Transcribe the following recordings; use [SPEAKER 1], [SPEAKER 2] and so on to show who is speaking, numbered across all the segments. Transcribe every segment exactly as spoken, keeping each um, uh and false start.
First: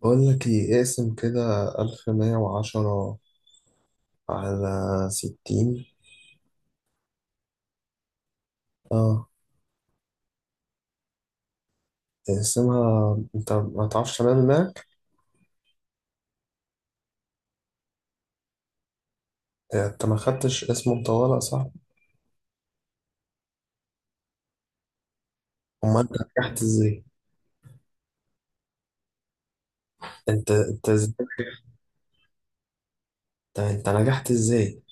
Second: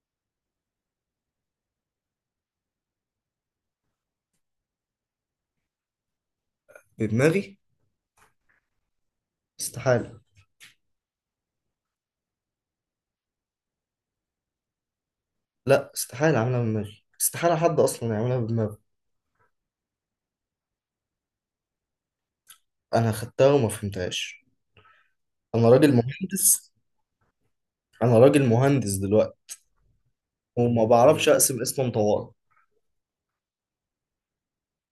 [SPEAKER 1] بقول لك ايه، اقسم كده. ألف مية وعشرة على ستين.
[SPEAKER 2] بدماغي
[SPEAKER 1] اه،
[SPEAKER 2] استحالة.
[SPEAKER 1] اقسمها انت ما تعرفش. تمام هناك.
[SPEAKER 2] لا، استحالة أعملها بدماغي، استحالة حد أصلا يعملها بدماغه.
[SPEAKER 1] انت ما خدتش اسم مطولة؟ صح.
[SPEAKER 2] أنا خدتها وما فهمتهاش، أنا راجل
[SPEAKER 1] امال انت نجحت
[SPEAKER 2] مهندس،
[SPEAKER 1] ازاي؟
[SPEAKER 2] أنا راجل مهندس دلوقتي
[SPEAKER 1] انت
[SPEAKER 2] وما
[SPEAKER 1] انت ازاي؟
[SPEAKER 2] بعرفش أقسم اسم طوارئ.
[SPEAKER 1] انت انت نجحت ازاي؟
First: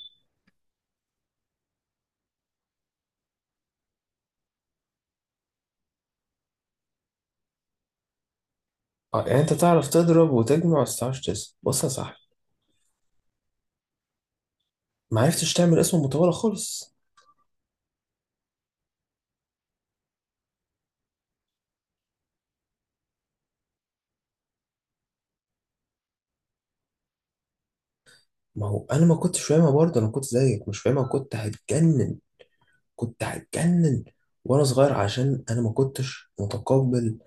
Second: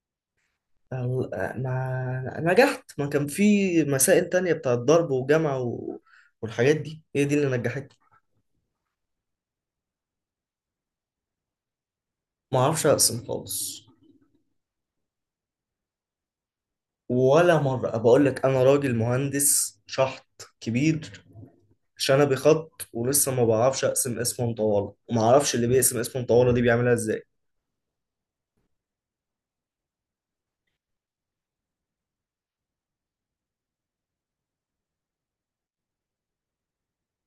[SPEAKER 2] أو- ما نجحت، ما كان في مسائل تانية بتاعت ضرب وجمع و... والحاجات دي هي دي اللي نجحتني.
[SPEAKER 1] اه، يعني انت تعرف تضرب وتجمع بس متعرفش تقسم. بص يا صاحبي،
[SPEAKER 2] ما أعرفش أقسم خالص
[SPEAKER 1] ما عرفتش تعمل اسم مطولة خالص.
[SPEAKER 2] ولا مرة، بقول لك أنا راجل مهندس شحط كبير، شنبي خط ولسه ما بعرفش اقسم اسم مطوله، وما اعرفش اللي بيقسم اسم مطوله دي بيعملها ازاي.
[SPEAKER 1] ما هو انا ما كنتش فاهمها برضه، انا كنت زيك مش فاهمها، كنت هتجنن. كنت هتجنن وانا صغير عشان انا ما كنتش متقبل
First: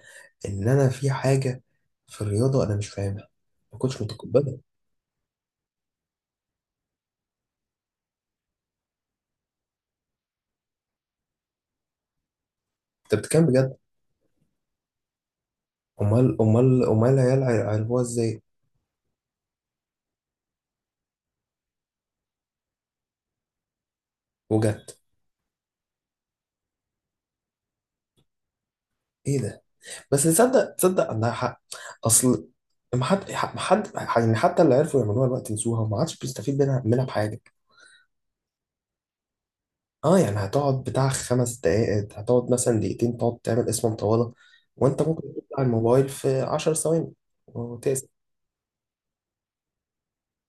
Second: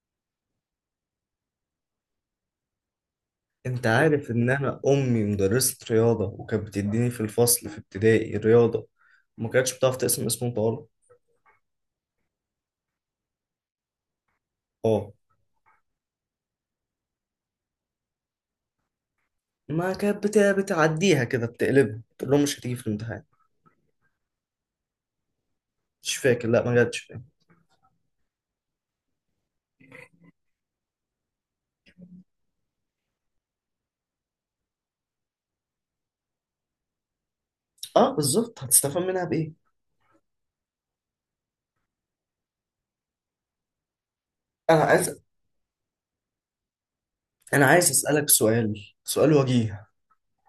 [SPEAKER 1] ان انا في حاجه في الرياضه انا مش فاهمها. ما
[SPEAKER 2] انت
[SPEAKER 1] كنتش
[SPEAKER 2] عارف ان
[SPEAKER 1] متقبلها.
[SPEAKER 2] انا امي مدرسه رياضه وكانت بتديني في الفصل في ابتدائي رياضه، ما كانتش بتعرف تقسم اسم مطوله.
[SPEAKER 1] انت بتتكلم بجد؟
[SPEAKER 2] اه،
[SPEAKER 1] امال امال امال العيال عرفوها ازاي؟
[SPEAKER 2] ما كانت بت- بتعديها كده، بتقلبها تقول لهم مش هتيجي في الامتحان.
[SPEAKER 1] وجد؟
[SPEAKER 2] مش فاكر، لا ما جاتش.
[SPEAKER 1] ايه ده؟ بس تصدق، تصدق عندها حق. اصل ما حد ما حد يعني، حتى اللي عرفوا يعملوها الوقت نسوها وما عادش بيستفيد منها منها بحاجه.
[SPEAKER 2] اه بالظبط، هتستفاد منها بايه؟
[SPEAKER 1] اه، يعني هتقعد بتاع خمس دقائق، هتقعد مثلا دقيقتين تقعد تعمل اسم مطوله،
[SPEAKER 2] انا
[SPEAKER 1] وانت
[SPEAKER 2] عايز
[SPEAKER 1] ممكن تطلع الموبايل في 10 ثواني
[SPEAKER 2] انا عايز
[SPEAKER 1] وتقسم.
[SPEAKER 2] اسالك سؤال، سؤال وجيه.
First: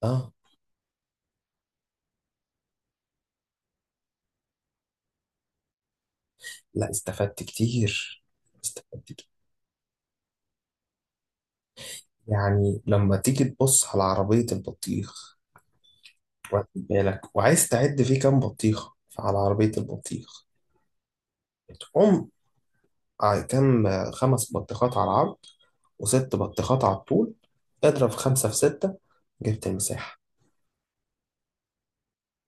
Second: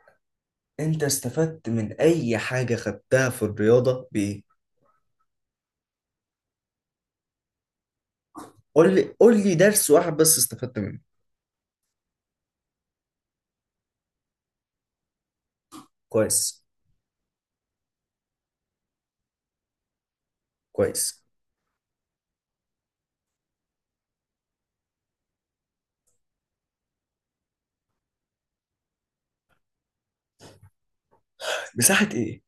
[SPEAKER 1] اه،
[SPEAKER 2] انت استفدت من اي حاجه خدتها في الرياضه بايه؟
[SPEAKER 1] لا استفدت كتير.
[SPEAKER 2] قول لي
[SPEAKER 1] استفدت،
[SPEAKER 2] قول لي درس واحد بس استفدت منه.
[SPEAKER 1] يعني لما تيجي تبص على عربية البطيخ،
[SPEAKER 2] كويس،
[SPEAKER 1] واخد بالك، وعايز تعد فيه كام بطيخة. فعلى عربية البطيخ
[SPEAKER 2] كويس.
[SPEAKER 1] تقوم ع- كام؟ خمس بطيخات على العرض وست بطيخات على الطول. اضرب خمسة في ستة، جبت المساحة.
[SPEAKER 2] مساحة ايه؟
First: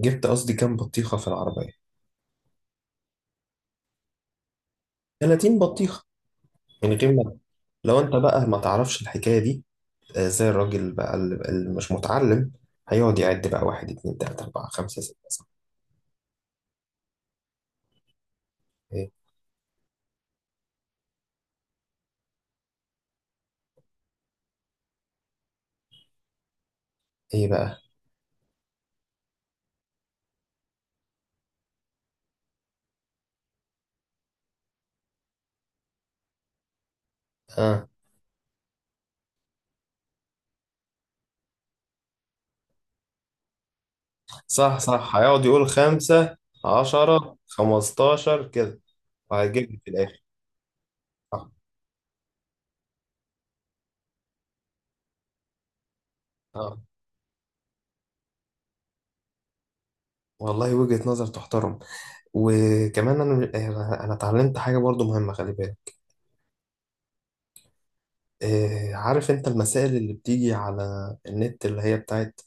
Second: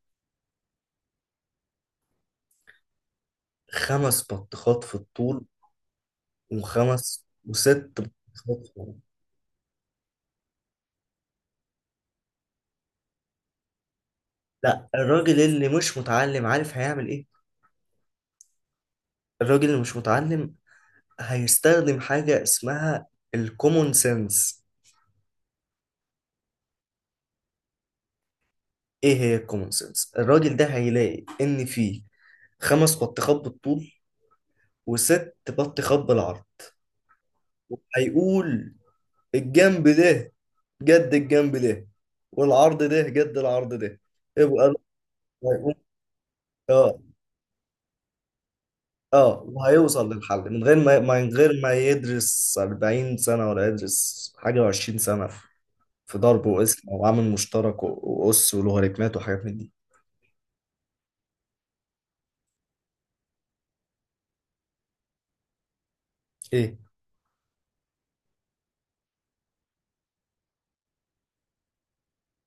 [SPEAKER 1] جبت قصدي كام بطيخة في العربية.
[SPEAKER 2] خمس بطيخات في الطول،
[SPEAKER 1] 30 بطيخة. من غير
[SPEAKER 2] وخمس
[SPEAKER 1] ما
[SPEAKER 2] وست
[SPEAKER 1] لو انت بقى ما
[SPEAKER 2] بطيخات في العرض.
[SPEAKER 1] تعرفش الحكاية دي، آه، زي الراجل بقى اللي اللي مش متعلم، هيقعد يعد بقى: واحد، اتنين، تلاتة، أربعة،
[SPEAKER 2] لا،
[SPEAKER 1] خمسة، ستة،
[SPEAKER 2] الراجل
[SPEAKER 1] سبعة.
[SPEAKER 2] اللي مش متعلم عارف هيعمل ايه؟
[SPEAKER 1] ايه؟
[SPEAKER 2] الراجل اللي مش متعلم هيستخدم حاجة اسمها الكومون سنس.
[SPEAKER 1] إيه بقى؟
[SPEAKER 2] ايه هي الكومون سنس؟ الراجل ده هيلاقي ان في خمس بطيخات بالطول وست بطيخات بالعرض،
[SPEAKER 1] آه.
[SPEAKER 2] هيقول الجنب ده جد الجنب ده، والعرض ده جد العرض ده، يبقى الأمر
[SPEAKER 1] صح، صح، هيقعد يقول:
[SPEAKER 2] هيقوم.
[SPEAKER 1] خمسة،
[SPEAKER 2] اه،
[SPEAKER 1] عشرة، خمستاشر، كده.
[SPEAKER 2] اه،
[SPEAKER 1] وهيجيب لي في
[SPEAKER 2] وهيوصل
[SPEAKER 1] الآخر.
[SPEAKER 2] للحل من غير ما ما- من
[SPEAKER 1] صح.
[SPEAKER 2] غير ما يدرس أربعين سنة، ولا يدرس حاجة و20 سنة في ضرب
[SPEAKER 1] اه،
[SPEAKER 2] وقسم وعامل مشترك و- وأس ولوغاريتمات وحاجات من دي.
[SPEAKER 1] والله وجهة نظر تحترم. وكمان أنا أنا أنا اتعلمت حاجة برضو مهمة، خلي بالك.
[SPEAKER 2] ايه؟
[SPEAKER 1] آه، عارف أنت المسائل اللي بتيجي على النت اللي هي بتاعت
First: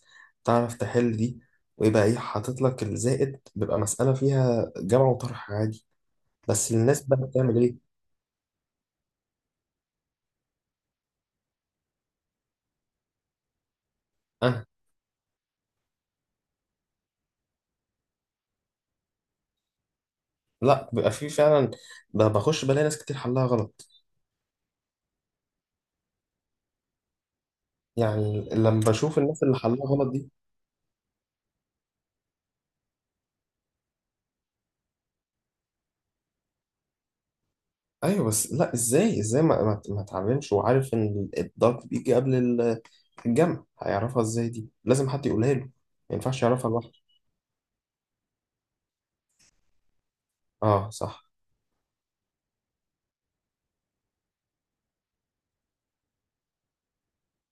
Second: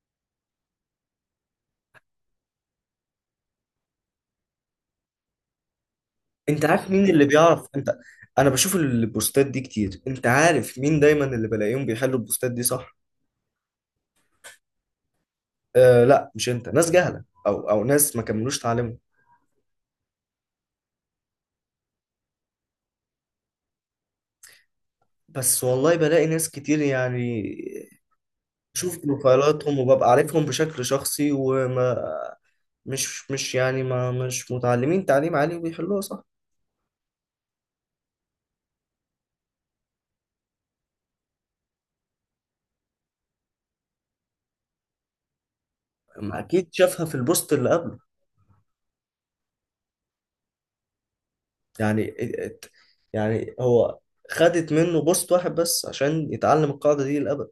[SPEAKER 1] تعرف تحل دي؟ ويبقى إيه حاطط لك الزائد، بيبقى مسألة فيها جمع وطرح عادي.
[SPEAKER 2] انت
[SPEAKER 1] بس
[SPEAKER 2] عارف
[SPEAKER 1] الناس
[SPEAKER 2] مين
[SPEAKER 1] بقى
[SPEAKER 2] اللي
[SPEAKER 1] بتعمل
[SPEAKER 2] بيعرف؟
[SPEAKER 1] إيه؟
[SPEAKER 2] انت، انا بشوف البوستات دي كتير، انت عارف مين دايما اللي بلاقيهم بيحلوا البوستات دي صح؟
[SPEAKER 1] أنا.
[SPEAKER 2] آه لا مش انت، ناس جهلة او او ناس ما كملوش تعليمهم.
[SPEAKER 1] لا، بيبقى في فعلا، ب- بخش بلاقي ناس كتير حلها غلط.
[SPEAKER 2] بس والله بلاقي ناس كتير يعني،
[SPEAKER 1] يعني لما
[SPEAKER 2] بشوف
[SPEAKER 1] بشوف الناس اللي
[SPEAKER 2] بروفايلاتهم
[SPEAKER 1] حلها
[SPEAKER 2] وببقى
[SPEAKER 1] غلط دي،
[SPEAKER 2] عارفهم بشكل شخصي، وما مش مش يعني ما مش متعلمين تعليم عالي وبيحلوها صح.
[SPEAKER 1] ايوه بس لا، ازاي، ازاي ما ما ما اتعلمش، وعارف ان الضغط بيجي قبل ال- الجمع، هيعرفها ازاي؟ دي لازم حد يقولها له، ما
[SPEAKER 2] ما
[SPEAKER 1] ينفعش
[SPEAKER 2] اكيد
[SPEAKER 1] يعرفها لوحده.
[SPEAKER 2] شافها في البوست اللي قبله
[SPEAKER 1] اه صح.
[SPEAKER 2] يعني. ات- يعني هو خدت منه بوست واحد بس عشان يتعلم القاعدة دي للأبد.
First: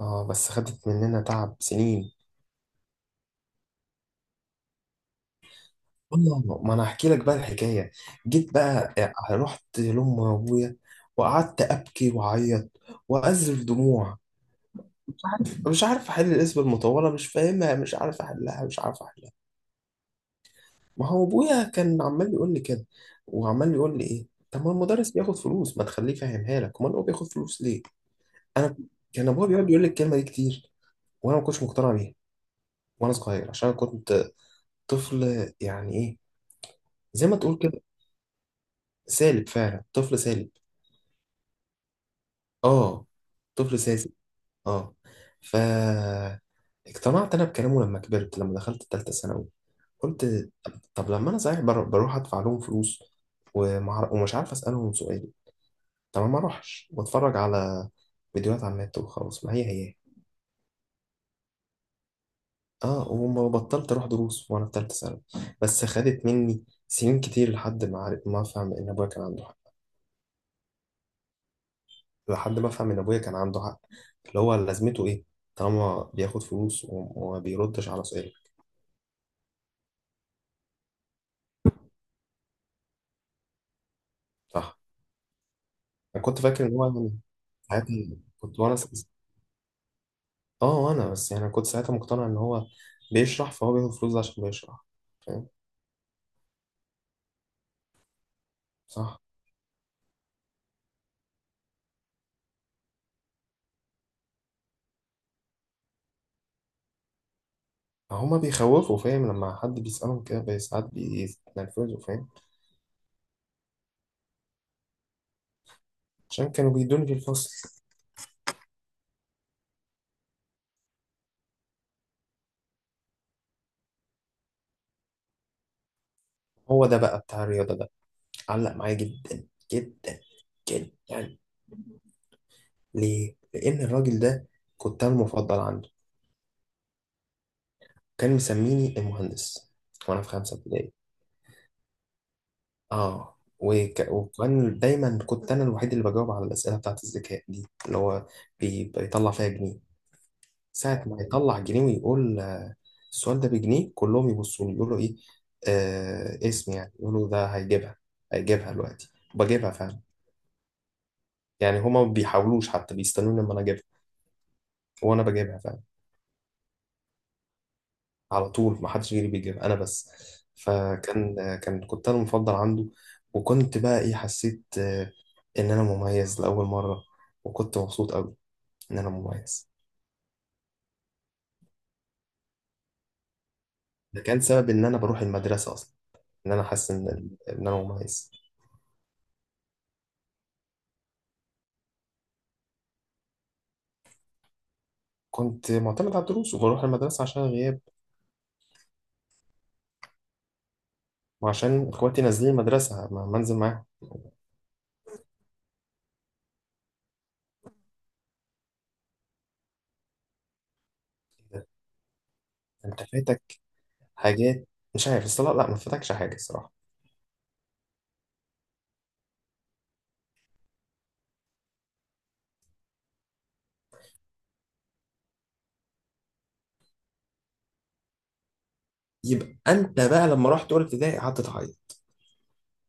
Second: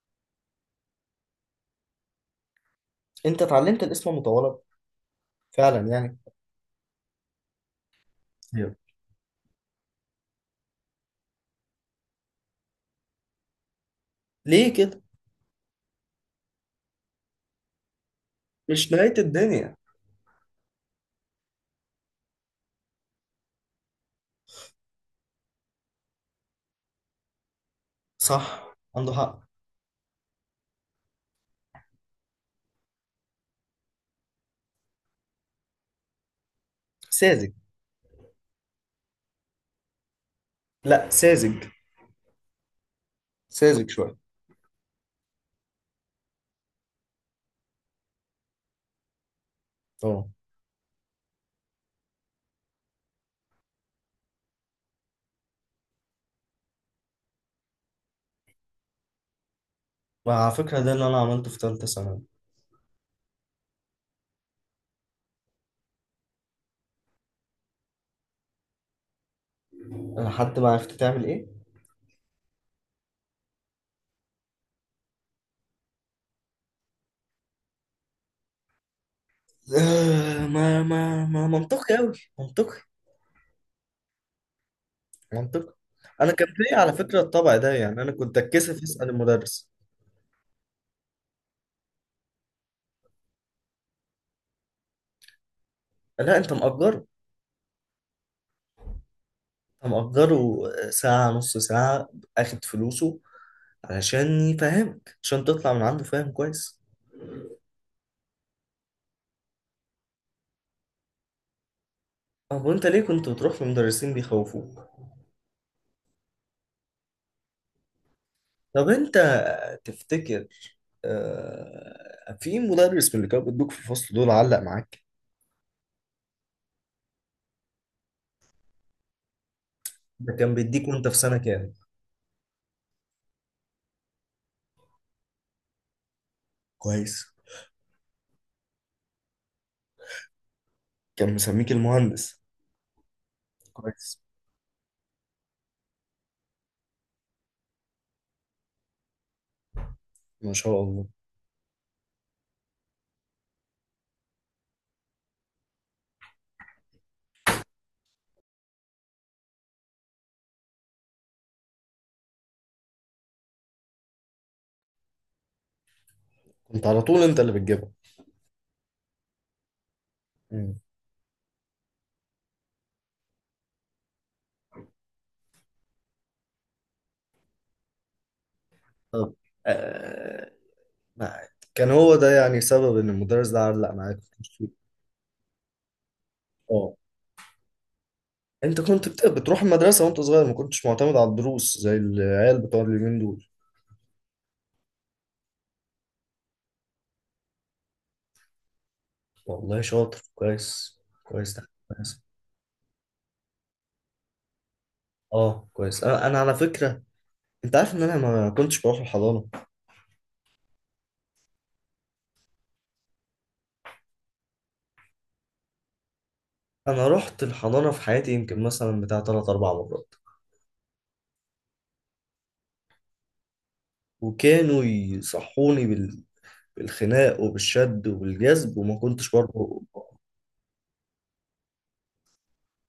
[SPEAKER 1] اه، بس خدت مننا تعب سنين.
[SPEAKER 2] انت اتعلمت الاسم المتطلب فعلا يعني.
[SPEAKER 1] والله ما، انا احكي لك بقى الحكايه. جيت
[SPEAKER 2] أيوة.
[SPEAKER 1] بقى، آه، رحت لام ابويا، وقعدت ابكي واعيط واذرف دموع.
[SPEAKER 2] ليه كده؟
[SPEAKER 1] مش عارف مش عارف احل الاسم المطوله، مش فاهمها، مش عارف احلها، مش
[SPEAKER 2] مش
[SPEAKER 1] عارف.
[SPEAKER 2] نهاية الدنيا.
[SPEAKER 1] ما هو ابويا كان عمال بيقول لي كده، وعمال بيقول لي: ايه، طب ما المدرس بياخد فلوس، ما تخليه يفهمها لك؟ امال هو بياخد فلوس ليه؟
[SPEAKER 2] صح،
[SPEAKER 1] انا.
[SPEAKER 2] عنده
[SPEAKER 1] كان
[SPEAKER 2] حق.
[SPEAKER 1] ابويا بيقعد يقول لي الكلمه دي كتير، وانا ما كنتش مقتنع بيها وانا صغير، عشان أنا كنت طفل يعني، ايه زي ما
[SPEAKER 2] ساذج.
[SPEAKER 1] تقول كده، سالب فعلا، طفل سالب.
[SPEAKER 2] لا ساذج.
[SPEAKER 1] اه، طفل
[SPEAKER 2] ساذج
[SPEAKER 1] ساذج.
[SPEAKER 2] شويه.
[SPEAKER 1] اه، ف اقتنعت انا بكلامه لما كبرت، لما دخلت تالتة ثانوي.
[SPEAKER 2] اه.
[SPEAKER 1] قلت، طب لما انا صحيح بر- بروح ادفع لهم فلوس ومع- ومش عارف اسالهم سؤال، تمام، ما اروحش، بتفرج على فيديوهات على النت وخلاص، ما هي هي.
[SPEAKER 2] وعلى فكرة ده اللي أنا عملته في تالتة ثانوي.
[SPEAKER 1] اه، وما بطلت اروح دروس وانا في ثالثه ثانوي. بس خدت مني سنين كتير لحد ما عارف، ما افهم ان ابويا كان عنده حق.
[SPEAKER 2] أنا حتى ما عرفت تعمل إيه.
[SPEAKER 1] لحد ما افهم ان ابويا كان عنده حق، اللي هو لازمته ايه طالما بياخد فلوس وم- وما بيردش على سؤال.
[SPEAKER 2] آه، ما ما ما منطقي أوي. منطقي.
[SPEAKER 1] صح.
[SPEAKER 2] منطقي.
[SPEAKER 1] انا
[SPEAKER 2] أنا
[SPEAKER 1] كنت
[SPEAKER 2] كان
[SPEAKER 1] فاكر ان
[SPEAKER 2] فيا
[SPEAKER 1] هو
[SPEAKER 2] على
[SPEAKER 1] يعني
[SPEAKER 2] فكرة الطبع ده، يعني أنا
[SPEAKER 1] ساعتها.
[SPEAKER 2] كنت
[SPEAKER 1] كنت وانا
[SPEAKER 2] أتكسف
[SPEAKER 1] س-
[SPEAKER 2] أسأل المدرس.
[SPEAKER 1] اه انا بس يعني كنت ساعتها مقتنع ان هو بيشرح، فهو بياخد فلوس عشان بيشرح. فاهم.
[SPEAKER 2] لا أنت مأجره.
[SPEAKER 1] صح.
[SPEAKER 2] أنت مأجره ساعة، نص ساعة. أخد فلوسه علشان يفهمك، عشان تطلع من عنده فاهم كويس.
[SPEAKER 1] هما بيخوفوا فاهم، لما حد بيسألهم كده بي- ساعات بيتنرفزوا فاهم.
[SPEAKER 2] طب وأنت ليه كنت بتروح لمدرسين بيخوفوك؟
[SPEAKER 1] عشان كانوا بيدوني في الفصل.
[SPEAKER 2] طب أنت تفتكر، آه، في مدرس من اللي كانوا بيدوك في الفصل دول علق معاك؟
[SPEAKER 1] هو ده بقى بتاع الرياضة ده علق معايا جدا جدا
[SPEAKER 2] ده كان بيديك
[SPEAKER 1] جدا
[SPEAKER 2] وأنت في سنة
[SPEAKER 1] يعني.
[SPEAKER 2] كام؟
[SPEAKER 1] ليه؟ لأن الراجل ده كنت أنا المفضل عنده.
[SPEAKER 2] كويس.
[SPEAKER 1] كان مسميني المهندس وأنا في خمسة ابتدائي.
[SPEAKER 2] كان مسميك المهندس.
[SPEAKER 1] آه، وك...
[SPEAKER 2] كويس.
[SPEAKER 1] وكان دايما كنت أنا الوحيد اللي بجاوب على الأسئلة بتاعت الذكاء دي، اللي هو بي... بيطلع فيها جنيه.
[SPEAKER 2] ما شاء
[SPEAKER 1] ساعة
[SPEAKER 2] الله.
[SPEAKER 1] ما يطلع جنيه ويقول: آه، السؤال ده بجنيه. كلهم يبصوا لي يقولوا: إيه، آه اسم يعني، يقولوا ده هيجيبها، هيجيبها دلوقتي. بجيبها فعلا. يعني هما ما بيحاولوش، حتى بيستنوني لما أنا أجيبها، وأنا بجيبها فعلا.
[SPEAKER 2] كنت على طول انت اللي بتجيبها.
[SPEAKER 1] على طول ما حدش غيري بيجيبها، أنا بس.
[SPEAKER 2] مم.
[SPEAKER 1] فكان آه، كان كنت أنا المفضل عنده. وكنت بقى إيه، حسيت آه إن أنا مميز لأول مرة. وكنت مبسوط أوي إن أنا
[SPEAKER 2] طب،
[SPEAKER 1] مميز.
[SPEAKER 2] آه، ما كان هو ده يعني سبب ان المدرس ده علق معاك
[SPEAKER 1] ده
[SPEAKER 2] في
[SPEAKER 1] كان
[SPEAKER 2] التشكيل.
[SPEAKER 1] سبب إن أنا بروح المدرسة أصلا، إن أنا حاسس
[SPEAKER 2] اه،
[SPEAKER 1] إن إن أنا مميز.
[SPEAKER 2] انت كنت بت- بتروح المدرسة وانت صغير، ما كنتش معتمد على الدروس زي العيال بتوع اليومين دول.
[SPEAKER 1] كنت معتمد على الدروس وبروح المدرسة عشان الغياب،
[SPEAKER 2] والله شاطر، كويس، كويس، ده
[SPEAKER 1] وعشان
[SPEAKER 2] كويس.
[SPEAKER 1] إخواتي نازلين المدرسة، ما منزل معاهم.
[SPEAKER 2] اه كويس. انا انا على فكرة، انت عارف ان انا ما كنتش بروح الحضانة؟
[SPEAKER 1] كده. أنت فاتك حاجات، مش عارف الصلاة. لا، ما فاتكش حاجة الصراحة.
[SPEAKER 2] انا رحت الحضانة في حياتي يمكن مثلا بتاع تلات اربع مرات، وكانوا يصحوني بال... بالخناق وبالشد وبالجذب وما كنتش
[SPEAKER 1] يبقى
[SPEAKER 2] برضه.
[SPEAKER 1] أنت بقى لما رحت أولى ابتدائي قعدت تعيط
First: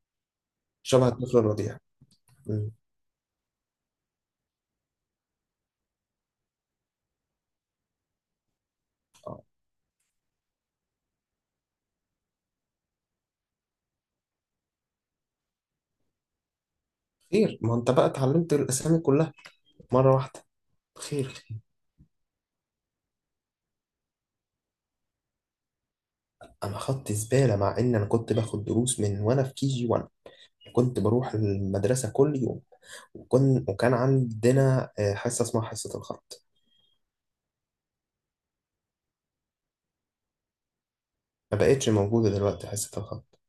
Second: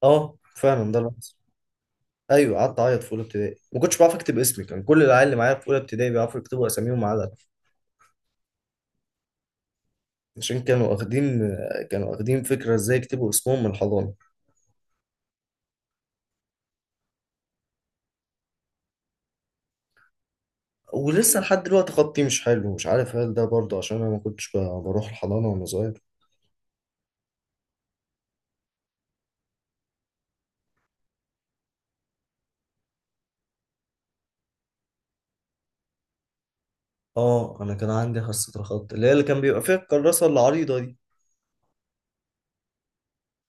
[SPEAKER 2] اه فعلا ده
[SPEAKER 1] شبه
[SPEAKER 2] اللي حصل.
[SPEAKER 1] الطفل الرضيع.
[SPEAKER 2] ايوه
[SPEAKER 1] أمم.
[SPEAKER 2] قعدت اعيط في اولى ابتدائي، ما كنتش بعرف اكتب اسمي، كان كل العيال اللي معايا في اولى ابتدائي بيعرفوا يكتبوا اساميهم ما عدا أنا.
[SPEAKER 1] آه.
[SPEAKER 2] عشان كانوا واخدين كانوا واخدين فكره ازاي يكتبوا اسمهم من الحضانه.
[SPEAKER 1] خير. ما أنت بقى اتعلمت الأسامي كلها مرة واحدة. خير،
[SPEAKER 2] ولسه
[SPEAKER 1] خير.
[SPEAKER 2] لحد دلوقتي خطي مش حلو، مش عارف هل ده برضه عشان انا ما كنتش ب- بروح الحضانه وانا صغير.
[SPEAKER 1] أنا خدت زبالة، مع إن أنا كنت باخد دروس من وأنا في كي جي واحد. كنت بروح المدرسة كل يوم، وكن وكان عندنا آه، حصة اسمها حصة الخط.
[SPEAKER 2] اه انا كان عندي حصه الخط اللي هي اللي كان بيبقى فيها الكراسه العريضه دي.
[SPEAKER 1] ما بقتش موجودة دلوقتي حصة الخط.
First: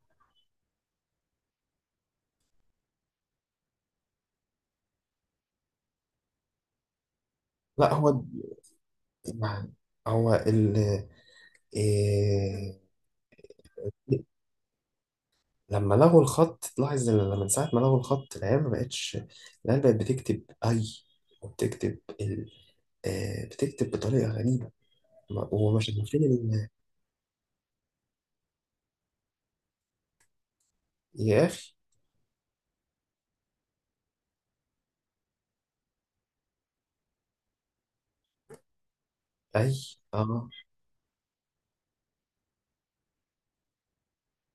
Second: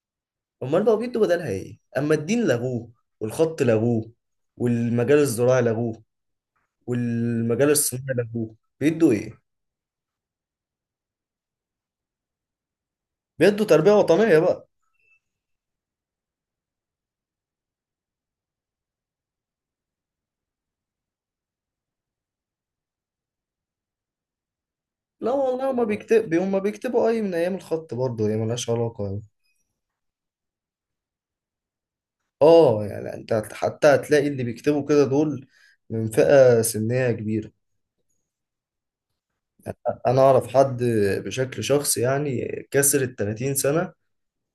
[SPEAKER 2] امال بقى بيدوا بدلها ايه؟ اما الدين لغوه، والخط لغوه، والمجال الزراعي لغوه، والمجال
[SPEAKER 1] لا
[SPEAKER 2] الصناعي
[SPEAKER 1] هو
[SPEAKER 2] لغوه، بيدوا ايه؟
[SPEAKER 1] ما هو ال إيه
[SPEAKER 2] بيدوا تربية وطنية بقى.
[SPEAKER 1] لما لغوا الخط لاحظ ان، لما من ساعة ما لغوا الخط، العيال ما بقتش العيال بقت بتكتب أي وبتكتب ال آه بتكتب بطريقة غريبة.
[SPEAKER 2] لا
[SPEAKER 1] ما-
[SPEAKER 2] والله هما
[SPEAKER 1] ومش عارفين
[SPEAKER 2] بيكتب، هما
[SPEAKER 1] ال-
[SPEAKER 2] بيكتبوا أي من أيام الخط برضه، هي ملهاش علاقة يعني.
[SPEAKER 1] يا أخي.
[SPEAKER 2] اه يعني أنت هت- حتى هتلاقي اللي بيكتبوا كده دول من فئة سنية كبيرة.
[SPEAKER 1] أي
[SPEAKER 2] أنا أعرف
[SPEAKER 1] أه.
[SPEAKER 2] حد بشكل شخصي يعني كسر التلاتين سنة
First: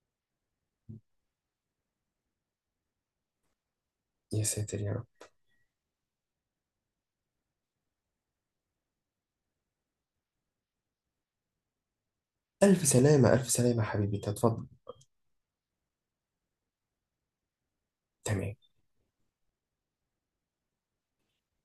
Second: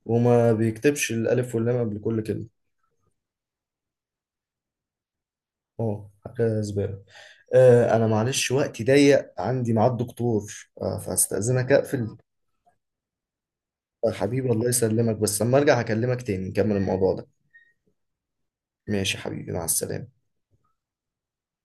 [SPEAKER 2] وما بيكتبش الألف واللام قبل كل كلمة.
[SPEAKER 1] يا ساتر يا رب.
[SPEAKER 2] اه حاجة زبالة. آه أنا معلش وقتي ضيق، عندي ميعاد دكتور، آه فهستأذنك أقفل.
[SPEAKER 1] ألف سلامة، ألف سلامة يا
[SPEAKER 2] آه
[SPEAKER 1] حبيبي،
[SPEAKER 2] حبيبي
[SPEAKER 1] تفضل.
[SPEAKER 2] الله يسلمك، بس لما أرجع هكلمك تاني نكمل الموضوع ده.
[SPEAKER 1] تمام.
[SPEAKER 2] ماشي يا حبيبي، مع السلامة.